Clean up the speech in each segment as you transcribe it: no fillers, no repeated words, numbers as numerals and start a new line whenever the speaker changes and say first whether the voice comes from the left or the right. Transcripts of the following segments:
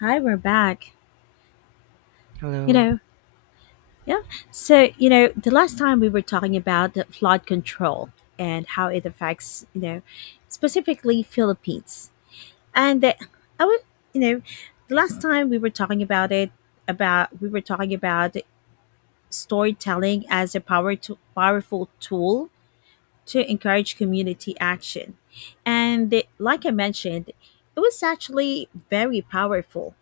left: Hi, we're back. You
right: Hello.
left: know, yeah. So, the last time we were talking about the flood control and how it affects, specifically Philippines. And that I would, you know, The last time we were talking about it, about we were talking about storytelling as a powerful tool to encourage community action. Like I mentioned, it was actually very powerful.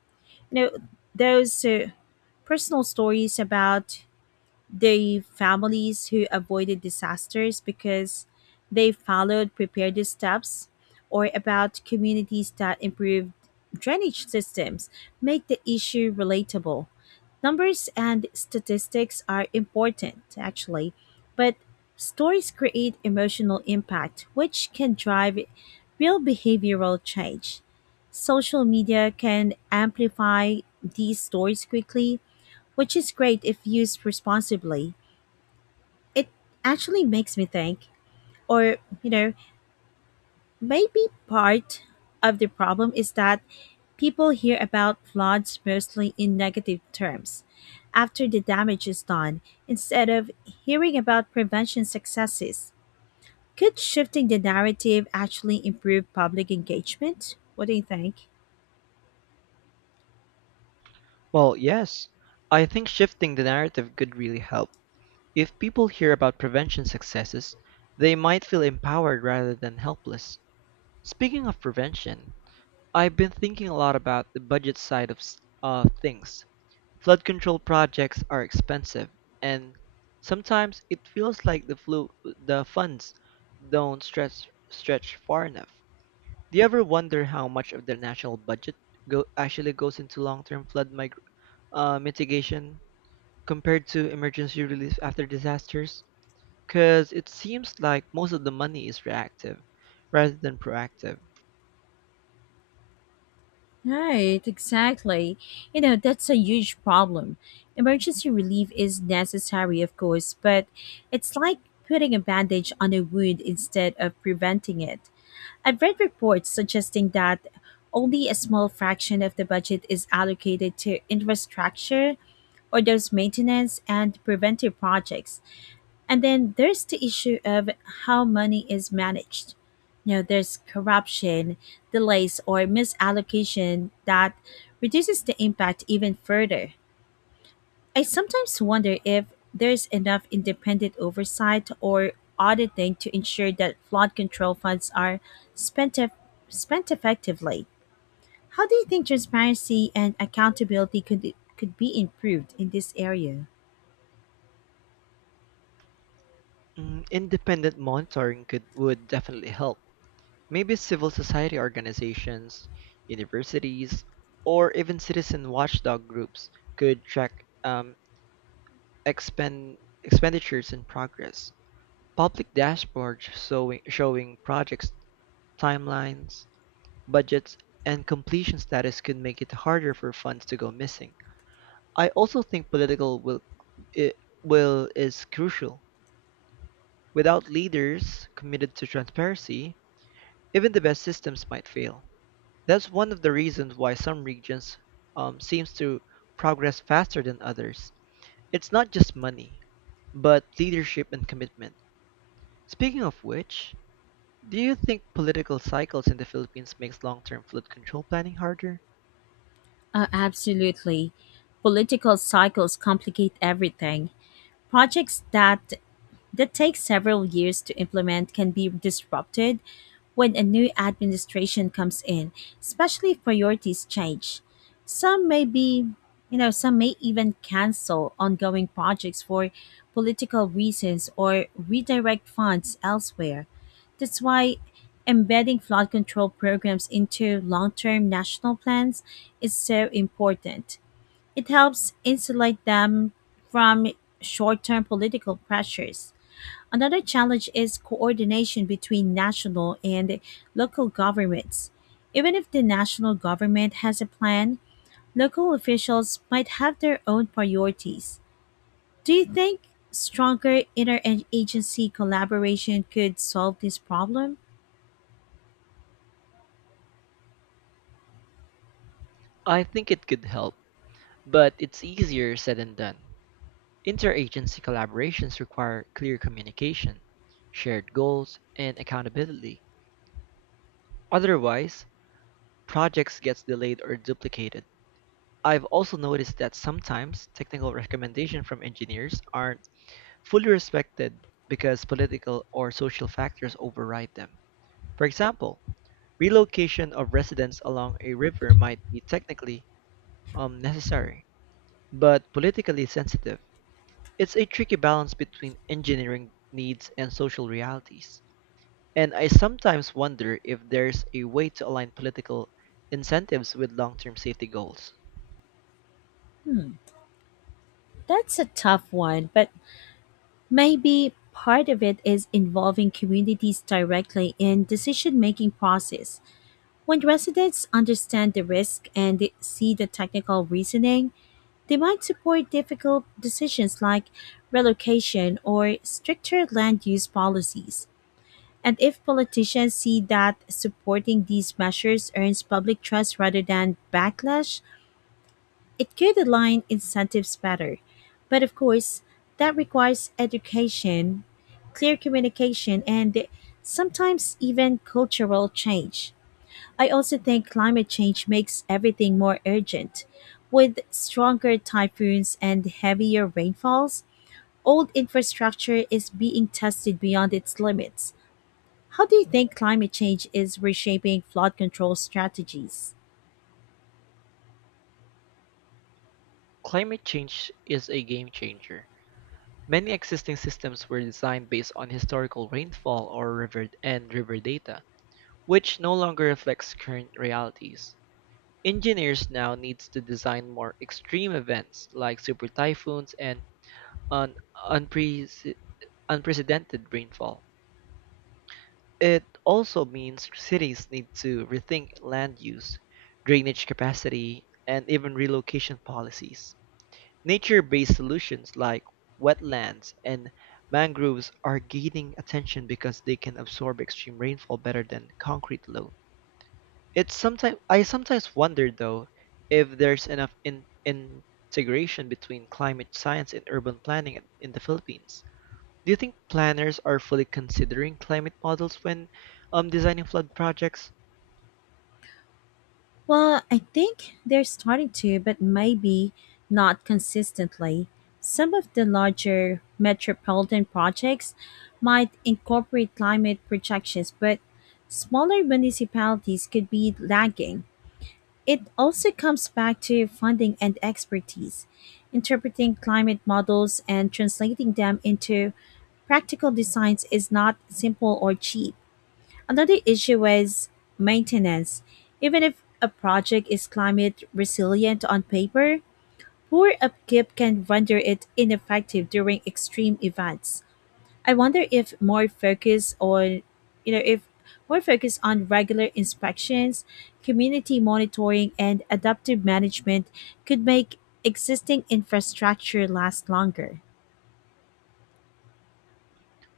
left: You know, those personal stories about the families who avoided disasters because they followed preparedness steps, or about communities that improved drainage systems, make the issue relatable. Numbers and statistics are important, actually, but stories create emotional impact, which can drive real behavioral change. Social media can amplify these stories quickly, which is great if used responsibly. It actually makes me think, or maybe part of the problem is that people hear about floods mostly in negative terms after the damage is done instead of hearing about prevention successes. Could shifting the narrative actually improve public engagement? What do you think?
right: Well, yes, I think shifting the narrative could really help. If people hear about prevention successes, they might feel empowered rather than helpless. Speaking of prevention, I've been thinking a lot about the budget side of things. Flood control projects are expensive, and sometimes it feels like the funds don't stretch far enough. Do you ever wonder how much of the national budget actually goes into long-term flood mig? Mitigation compared to emergency relief after disasters? Because it seems like most of the money is reactive rather than proactive.
left: Right, exactly. That's a huge problem. Emergency relief is necessary, of course, but it's like putting a bandage on a wound instead of preventing it. I've read reports suggesting that only a small fraction of the budget is allocated to infrastructure or those maintenance and preventive projects. And then there's the issue of how money is managed. You know, there's corruption, delays, or misallocation that reduces the impact even further. I sometimes wonder if there's enough independent oversight or auditing to ensure that flood control funds are spent, eff- spent effectively. How do you think transparency and accountability could be improved in this area?
right: Independent monitoring could would definitely help. Maybe civil society organizations, universities, or even citizen watchdog groups could track um, expen- expenditures in progress, public dashboards showing projects, timelines, budgets, and completion status could make it harder for funds to go missing. I also think i- will is crucial. Without leaders committed to transparency, even the best systems might fail. That's one of the reasons why some regions seems to progress faster than others. It's not just money, but leadership and commitment. Speaking of which, do you think political cycles in the Philippines makes long-term flood control planning harder?
left: Absolutely. Political cycles complicate everything. Projects that takes several years to implement can be disrupted when a new administration comes in, especially if priorities change. Some may be, you know, Some may even cancel ongoing projects for political reasons or redirect funds elsewhere. That's why embedding flood control programs into long term national plans is so important. It helps insulate them from short term political pressures. Another challenge is coordination between national and local governments. Even if the national government has a plan, local officials might have their own priorities. Do you think stronger interagency collaboration could solve this problem?
right: I think it could help, but it's easier said than done. Interagency collaborations require clear communication, shared goals, and accountability. Otherwise, projects gets delayed or duplicated. I've also noticed that sometimes technical recommendations from engineers aren't fully respected because political or social factors override them. For example, relocation of residents along a river might be technically necessary, but politically sensitive. It's a tricky balance between engineering needs and social realities. And I sometimes wonder if there's a way to align political incentives with long term safety goals.
left: That's a tough one, but maybe part of it is involving communities directly in decision-making process. When residents understand the risk and see the technical reasoning, they might support difficult decisions like relocation or stricter land use policies. And if politicians see that supporting these measures earns public trust rather than backlash, it could align incentives better. But of course, that requires education, clear communication, and sometimes even cultural change. I also think climate change makes everything more urgent. With stronger typhoons and heavier rainfalls, old infrastructure is being tested beyond its limits. How do you think climate change is reshaping flood control strategies?
right: Climate change is a game changer. Many existing systems were designed based on historical rainfall or river data, which no longer reflects current realities. Engineers now need to design more extreme events like super typhoons and an unprece- unprecedented rainfall. It also means cities need to rethink land use, drainage capacity, and even relocation policies. Nature-based solutions like wetlands and mangroves are gaining attention because they can absorb extreme rainfall better than concrete alone. It's sometimes I sometimes wonder though if there's enough integration between climate science and urban planning in the Philippines. Do you think planners are fully considering climate models when designing flood projects?
left: Well, I think they're starting to, but maybe not consistently. Some of the larger metropolitan projects might incorporate climate projections, but smaller municipalities could be lagging. It also comes back to funding and expertise. Interpreting climate models and translating them into practical designs is not simple or cheap. Another issue is maintenance. Even if a project is climate resilient on paper, poor upkeep can render it ineffective during extreme events. I wonder if more focus on you know if more focus on regular inspections, community monitoring and adaptive management could make existing infrastructure last longer.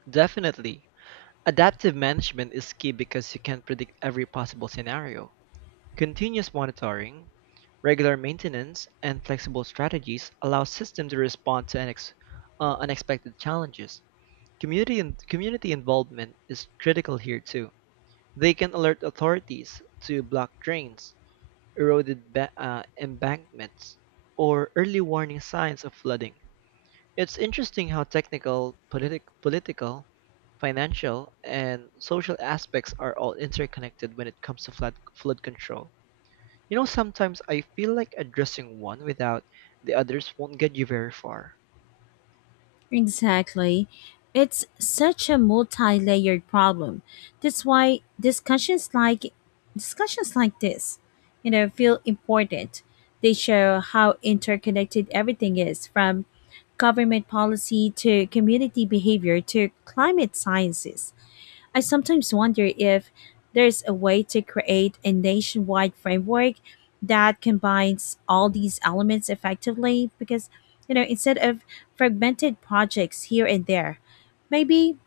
right: Definitely. Adaptive management is key because you can't predict every possible scenario. Continuous monitoring, regular maintenance, and flexible strategies allow systems to respond to unexpected challenges. Community involvement is critical here too. They can alert authorities to blocked drains, embankments, or early warning signs of flooding. It's interesting how political, financial, and social aspects are all interconnected when it comes to flood control. You know, sometimes I feel like addressing one without the others won't get you very far.
left: Exactly. It's such a multi-layered problem. That's why discussions like this, you know, feel important. They show how interconnected everything is, from government policy to community behavior to climate sciences. I sometimes wonder if there's a way to create a nationwide framework that combines all these elements effectively, because, instead of fragmented projects here and there, maybe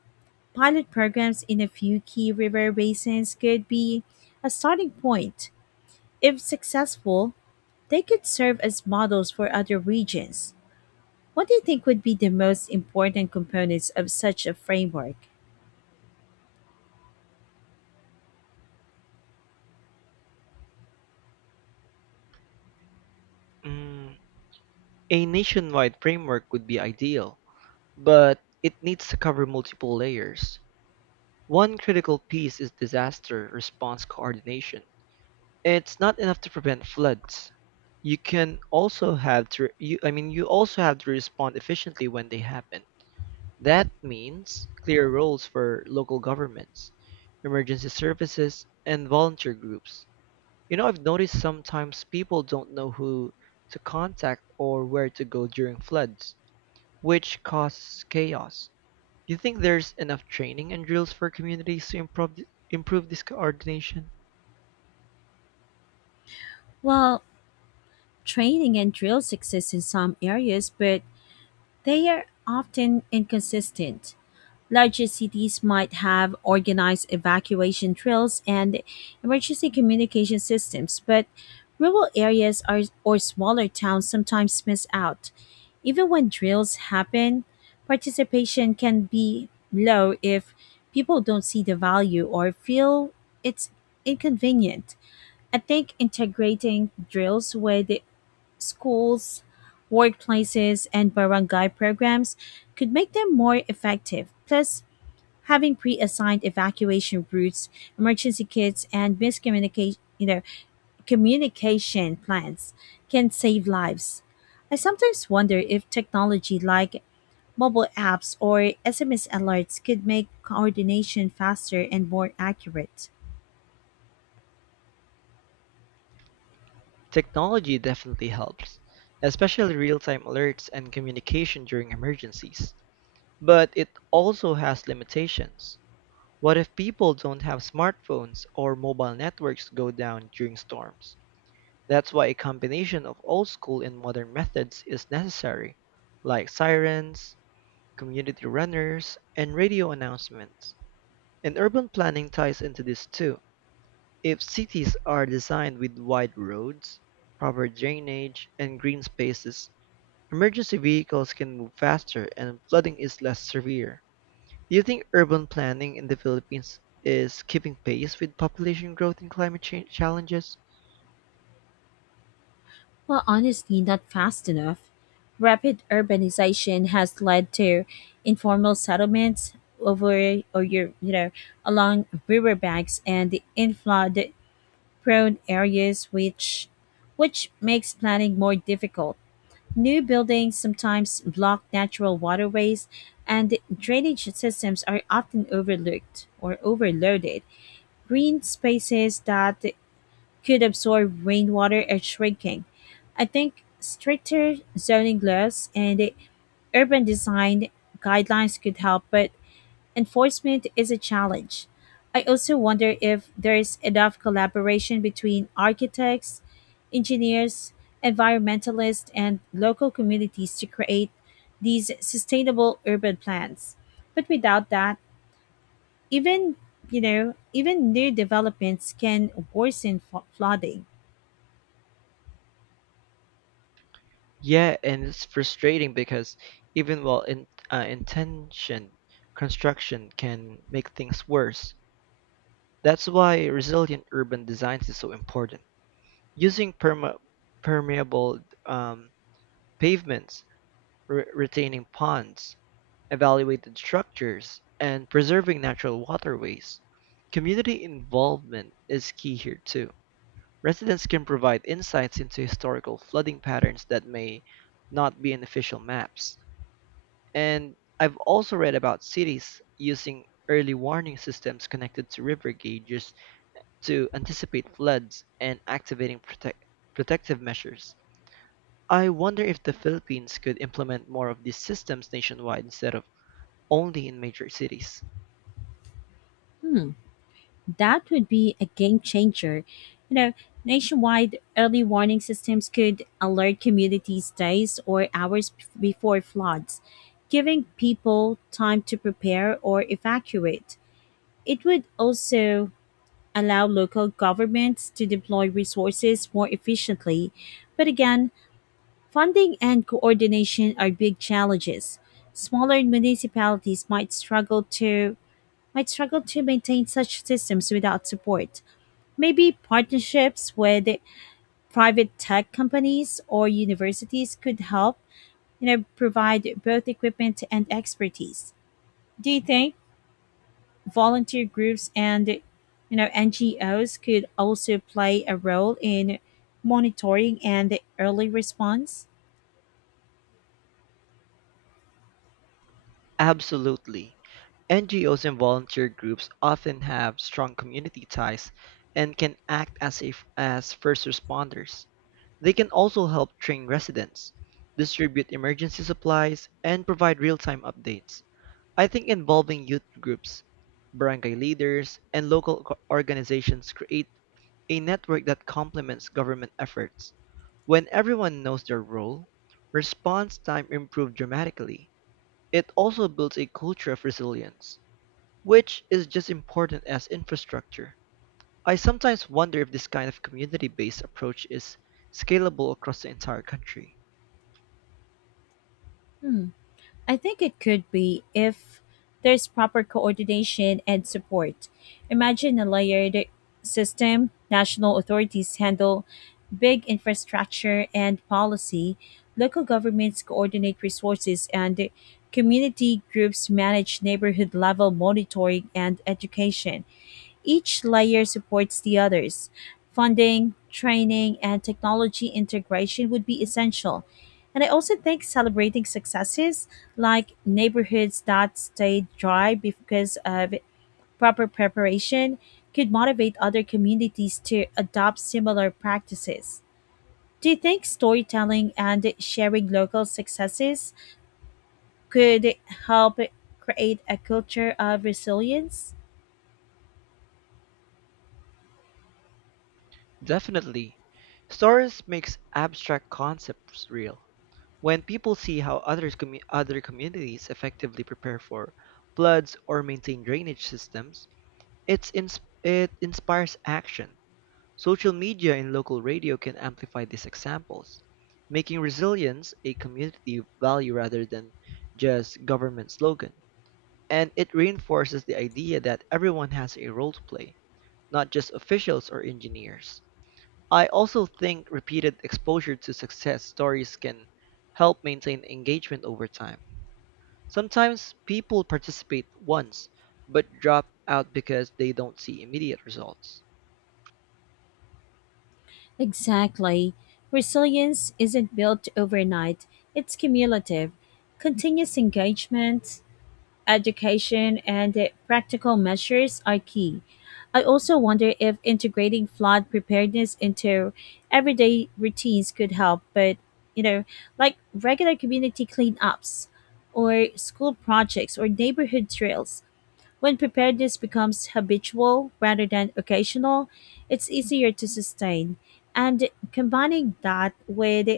left: pilot programs in a few key river basins could be a starting point. If successful, they could serve as models for other regions. What do you think would be the most important components of such a framework?
right: Mm, a nationwide framework would be ideal, but it needs to cover multiple layers. One critical piece is disaster response coordination. It's not enough to prevent floods. You can also have to you, I mean you also have to respond efficiently when they happen. That means clear roles for local governments, emergency services, and volunteer groups. You know, I've noticed sometimes people don't know who to contact or where to go during floods, which causes chaos. Do you think there's enough training and drills for communities to improve this coordination?
left: Well, training and drills exist in some areas, but they are often inconsistent. Larger cities might have organized evacuation drills and emergency communication systems, but rural areas are, or smaller towns sometimes miss out. Even when drills happen, participation can be low if people don't see the value or feel it's inconvenient. I think integrating drills with schools, workplaces, and barangay programs could make them more effective. Plus, having pre-assigned evacuation routes, emergency kits, and communication plans can save lives. I sometimes wonder if technology like mobile apps or SMS alerts could make coordination faster and more accurate.
right: Technology definitely helps, especially real time alerts and communication during emergencies, but it also has limitations. What if people don't have smartphones or mobile networks go down during storms? That's why a combination of old school and modern methods is necessary, like sirens, community runners, and radio announcements. And urban planning ties into this too. If cities are designed with wide roads, proper drainage, and green spaces, emergency vehicles can move faster and flooding is less severe. Do you think urban planning in the Philippines is keeping pace with population growth and climate change challenges?
left: Well, honestly, not fast enough. Rapid urbanization has led to informal settlements over or your you know along riverbanks and the in flood prone areas, which makes planning more difficult. New buildings sometimes block natural waterways, and drainage systems are often overlooked or overloaded. Green spaces that could absorb rainwater are shrinking. I think stricter zoning laws and urban design guidelines could help, but enforcement is a challenge. I also wonder if there's enough collaboration between architects, engineers, environmentalists, and local communities to create these sustainable urban plans. But without that, even even new developments can worsen flooding.
right: Yeah, and it's frustrating because even intention construction can make things worse. That's why resilient urban designs is so important. Using permeable um, pavements, retaining ponds, evaluated structures, and preserving natural waterways. Community involvement is key here too. Residents can provide insights into historical flooding patterns that may not be in official maps. And I've also read about cities using early warning systems connected to river gauges to anticipate floods and activating protective measures. I wonder if the Philippines could implement more of these systems nationwide instead of only in major cities.
left: That would be a game changer. You know, nationwide early warning systems could alert communities days or hours before floods, giving people time to prepare or evacuate. It would also allow local governments to deploy resources more efficiently. But again, funding and coordination are big challenges. Smaller municipalities might struggle to maintain such systems without support. Maybe partnerships with private tech companies or universities could help, you know, provide both equipment and expertise. Do you think volunteer groups and NGOs could also play a role in monitoring and early response?
right: Absolutely. NGOs and volunteer groups often have strong community ties and can act as first responders. They can also help train residents, distribute emergency supplies, and provide real time updates. I think involving youth groups, barangay leaders, and organizations create a network that complements government efforts. When everyone knows their role, response time improves dramatically. It also builds a culture of resilience which is just important as infrastructure. I sometimes wonder if this kind of community-based approach is scalable across the entire country.
left: Hmm. I think it could be if there's proper coordination and support. Imagine a layered system. National authorities handle big infrastructure and policy, local governments coordinate resources, and community groups manage neighborhood level monitoring and education. Each layer supports the others. Funding, training, and technology integration would be essential. And I also think celebrating successes, like neighborhoods that stayed dry because of proper preparation, could motivate other communities to adopt similar practices. Do you think storytelling and sharing local successes could help create a culture of resilience?
right: Definitely, stories makes abstract concepts real. When people see how other communities effectively prepare for floods or maintain drainage systems, it inspires action. Social media and local radio can amplify these examples, making resilience a community value rather than just government slogan. And it reinforces the idea that everyone has a role to play, not just officials or engineers. I also think repeated exposure to success stories can help maintain engagement over time. Sometimes people participate once but drop out because they don't see immediate results.
left: Exactly. Resilience isn't built overnight, it's cumulative. Continuous engagement, education and the practical measures are key. I also wonder if integrating flood preparedness into everyday routines could help, you know, like regular community cleanups or school projects or neighborhood trails. When preparedness becomes habitual rather than occasional, it's easier to sustain. And combining that with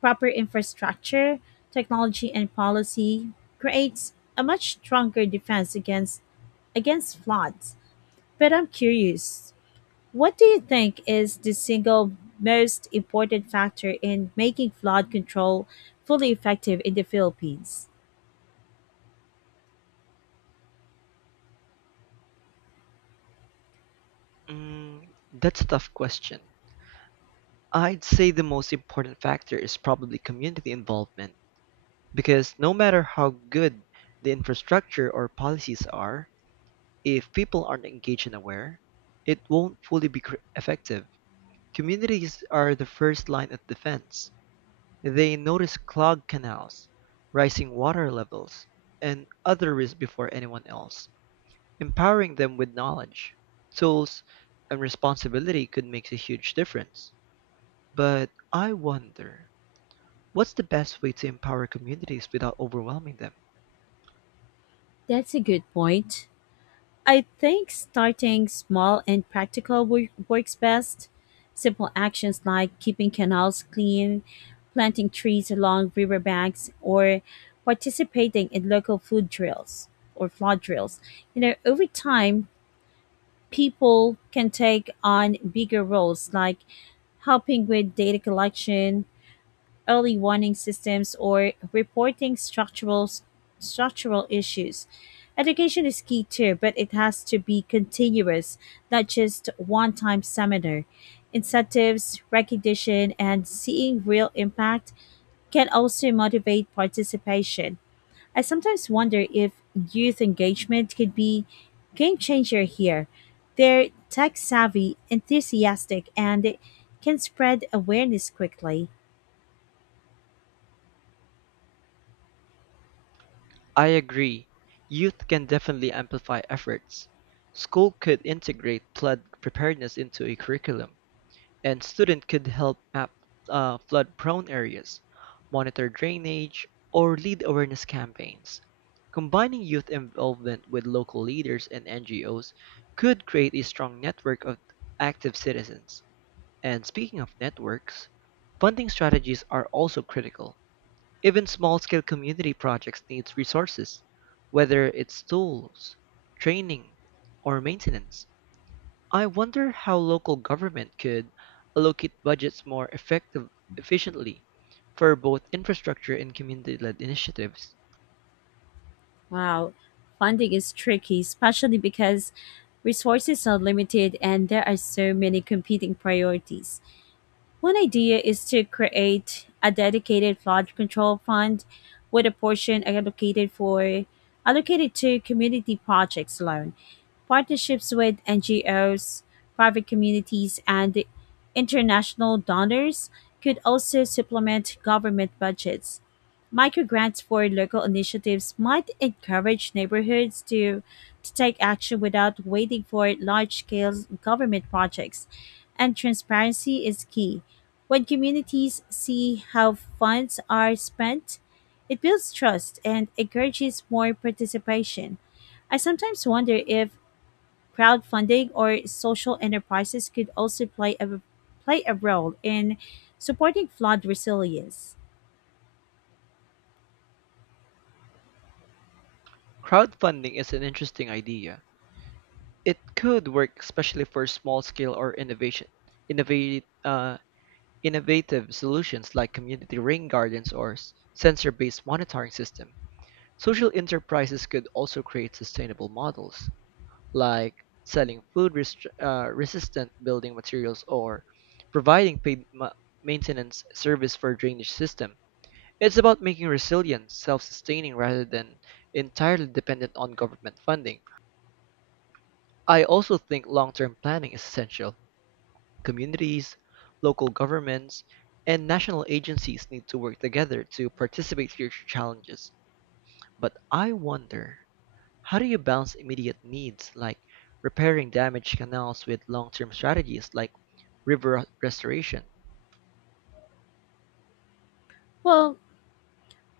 left: proper infrastructure, technology, and policy creates a much stronger defense against floods. But I'm curious, what do you think is the single most important factor in making flood control fully effective in the Philippines?
right: That's a tough question. I'd say the most important factor is probably community involvement, because no matter how good the infrastructure or policies are, if people aren't engaged and aware, it won't fully be effective. Communities are the first line of defense. They notice clogged canals, rising water levels, and other risks before anyone else. Empowering them with knowledge, tools, and responsibility could make a huge difference. But I wonder, what's the best way to empower communities without overwhelming them?
left: That's a good point. I think starting small and practical works best. Simple actions like keeping canals clean, planting trees along riverbanks, or participating in local food drills or flood drills. You know, over time, people can take on bigger roles like helping with data collection, early warning systems, or reporting structural issues. Education is key too, but it has to be continuous, not just one time seminar. Incentives, recognition, and seeing real impact can also motivate participation. I sometimes wonder if youth engagement could be game changer here. They're tech savvy, enthusiastic, and can spread awareness quickly.
right: I agree. Youth can definitely amplify efforts. School could integrate flood preparedness into a curriculum, and students could help map flood-prone areas, monitor drainage, or lead awareness campaigns. Combining youth involvement with local leaders and NGOs could create a strong network of active citizens. And speaking of networks, funding strategies are also critical. Even small-scale community projects need resources, whether it's tools, training, or maintenance. I wonder how local government could allocate budgets efficiently for both infrastructure and community-led initiatives.
left: Wow, funding is tricky, especially because resources are limited and there are so many competing priorities. One idea is to create a dedicated flood control fund with a portion allocated to community projects alone. Partnerships with NGOs, private communities and international donors could also supplement government budgets. Microgrants for local initiatives might encourage neighborhoods to take action without waiting for large scale government projects, and transparency is key. When communities see how funds are spent, it builds trust and encourages more participation. I sometimes wonder if crowdfunding or social enterprises could also play a role in supporting flood resilience.
right: Crowdfunding is an interesting idea. It could work especially for small-scale or innovation, innovate, innovative solutions like community rain gardens or sensor-based monitoring system. Social enterprises could also create sustainable models like selling resistant building materials or providing maintenance service for drainage system. It's about making resilient, self-sustaining rather than entirely dependent on government funding. I also think long-term planning is essential. Communities, local governments, and national agencies need to work together to participate future challenges. But I wonder, how do you balance immediate needs like repairing damaged canals with long term strategies like river restoration?
left: Well,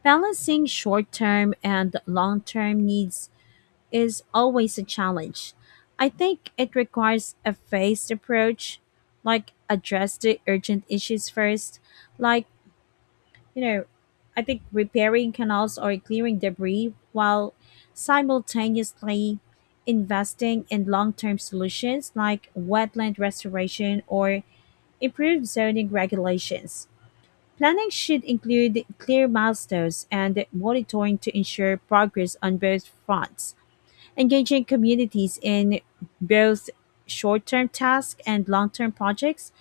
left: balancing short term and long term needs is always a challenge. I think it requires a phased approach, like address the urgent issues first, like, you know, I think repairing canals or clearing debris while simultaneously investing in long term solutions like wetland restoration or improved zoning regulations. Planning should include clear milestones and monitoring to ensure progress on both fronts. Engaging communities in both short term tasks and long term projects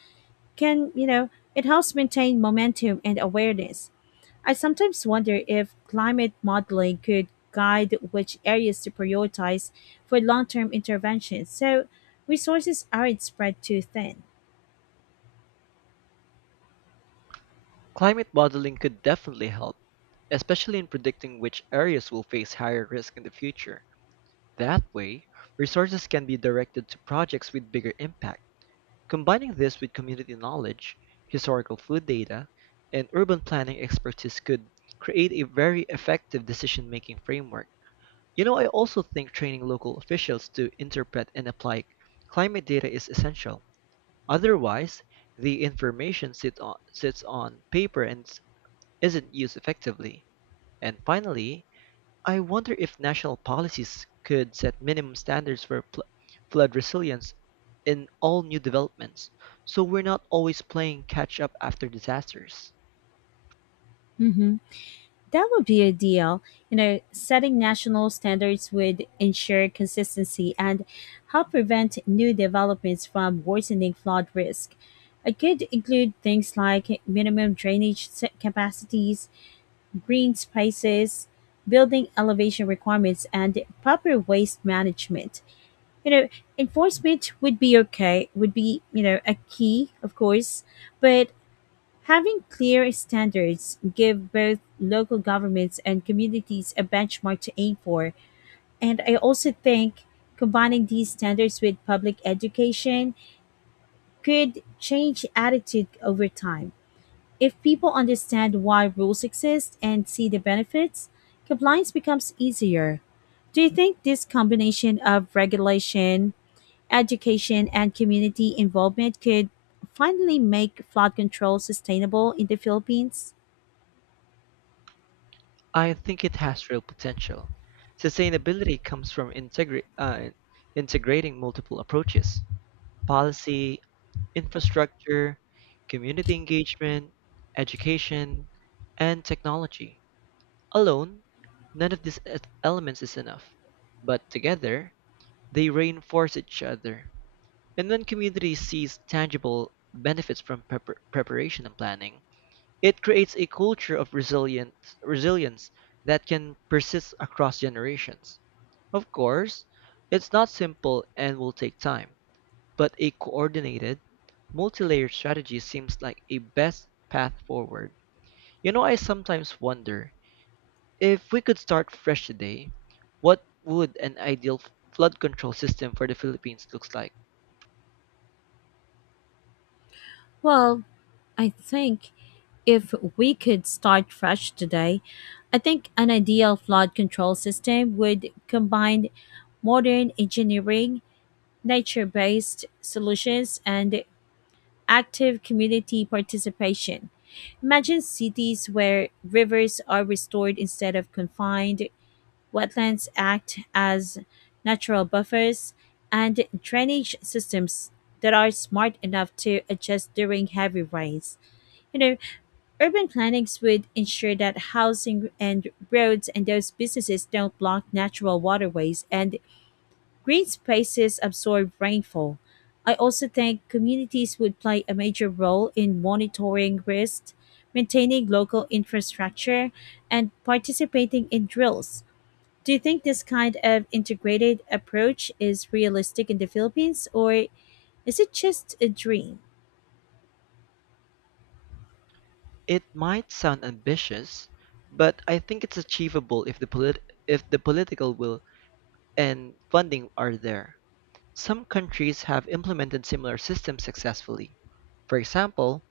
left: can, you know, it helps maintain momentum and awareness. I sometimes wonder if climate modeling could guide which areas to prioritize for long term interventions so resources aren't spread too thin.
right: Climate modeling could definitely help, especially in predicting which areas will face higher risk in the future. That way, resources can be directed to projects with bigger impact. Combining this with community knowledge, historical food data, and urban planning expertise could create a very effective decision making framework. You know, I also think training local officials to interpret and apply climate data is essential. Otherwise, the sits on paper and isn't used effectively. And finally, I wonder if national policies could set minimum standards for flood resilience in all new developments, so we're not always playing catch up after disasters.
left: Hmm. That would be ideal. You know, setting national standards would ensure consistency and help prevent new developments from worsening flood risk. It could include things like minimum drainage capacities, green spaces, building elevation requirements, and proper waste management. You know, enforcement would be, you know, a key, of course, but having clear standards give both local governments and communities a benchmark to aim for. And I also think combining these standards with public education could change attitude over time. If people understand why rules exist and see the benefits, compliance becomes easier. Do you think this combination of regulation, education, and community involvement could finally make flood control sustainable in the Philippines?
right: I think it has real potential. Sustainability comes from integrating multiple approaches: policy, infrastructure, community engagement, education, and technology. Alone, none of these elements is enough, but together, they reinforce each other. And when community sees tangible benefits from preparation and planning, it creates a culture of resilience that can persist across generations. Of course, it's not simple and will take time, but a coordinated, multi-layered strategy seems like a best path forward. You know, I sometimes wonder if we could start fresh today, what would an ideal flood control system for the Philippines looks like?
left: Well, I think if we could start fresh today, I think an ideal flood control system would combine modern engineering, nature based solutions, and active community participation. Imagine cities where rivers are restored instead of confined, wetlands act as natural buffers, and drainage systems that are smart enough to adjust during heavy rains. You know, urban plannings would ensure that housing and roads and those businesses don't block natural waterways, and green spaces absorb rainfall. I also think communities would play a major role in monitoring risks, maintaining local infrastructure, and participating in drills. Do you think this kind of integrated approach is realistic in the Philippines, or is it just a dream?
right: It might sound ambitious, but I think it's achievable if if the political will and funding are there. Some countries have implemented similar systems successfully. For example,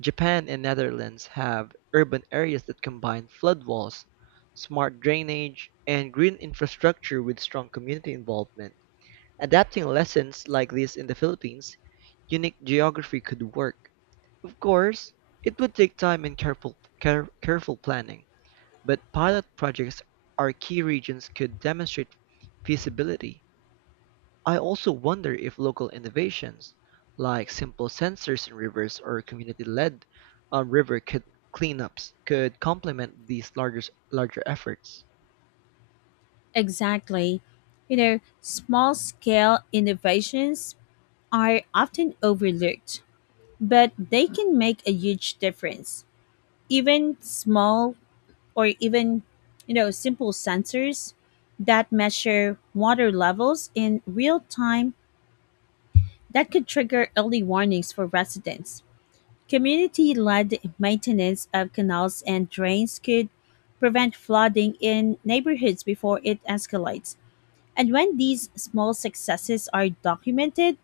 right: Japan and Netherlands have urban areas that combine flood walls, smart drainage, and green infrastructure with strong community involvement. Adapting lessons like this in the Philippines, unique geography could work. Of course, it would take time and careful planning, but pilot projects are key regions could demonstrate feasibility. I also wonder if local innovations, like simple sensors in rivers or uh, river clean- cleanups, could complement these larger efforts.
left: Exactly. You know, small scale innovations are often overlooked, but they can make a huge difference. Even small or Even, you know, simple sensors that measure water levels in real time that could trigger early warnings for residents. Community led maintenance of canals and drains could prevent flooding in neighborhoods before it escalates. And when these small successes are documented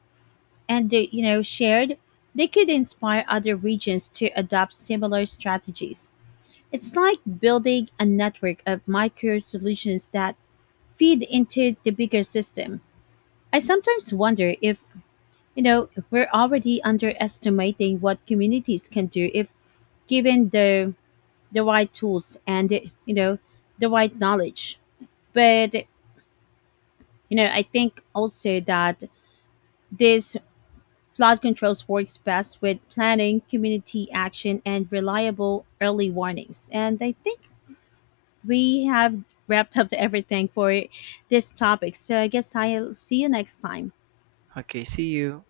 left: and shared, they could inspire other regions to adopt similar strategies. It's like building a network of micro solutions that feed into the bigger system. I sometimes wonder if, you know, we're already underestimating what communities can do if given the right tools and, you know, the right knowledge. But, you know, I think also that this flood controls works best with planning, community action and reliable early warnings. And I think we have wrapped up everything for this topic. So I guess I'll see you next time.
right: Okay, see you.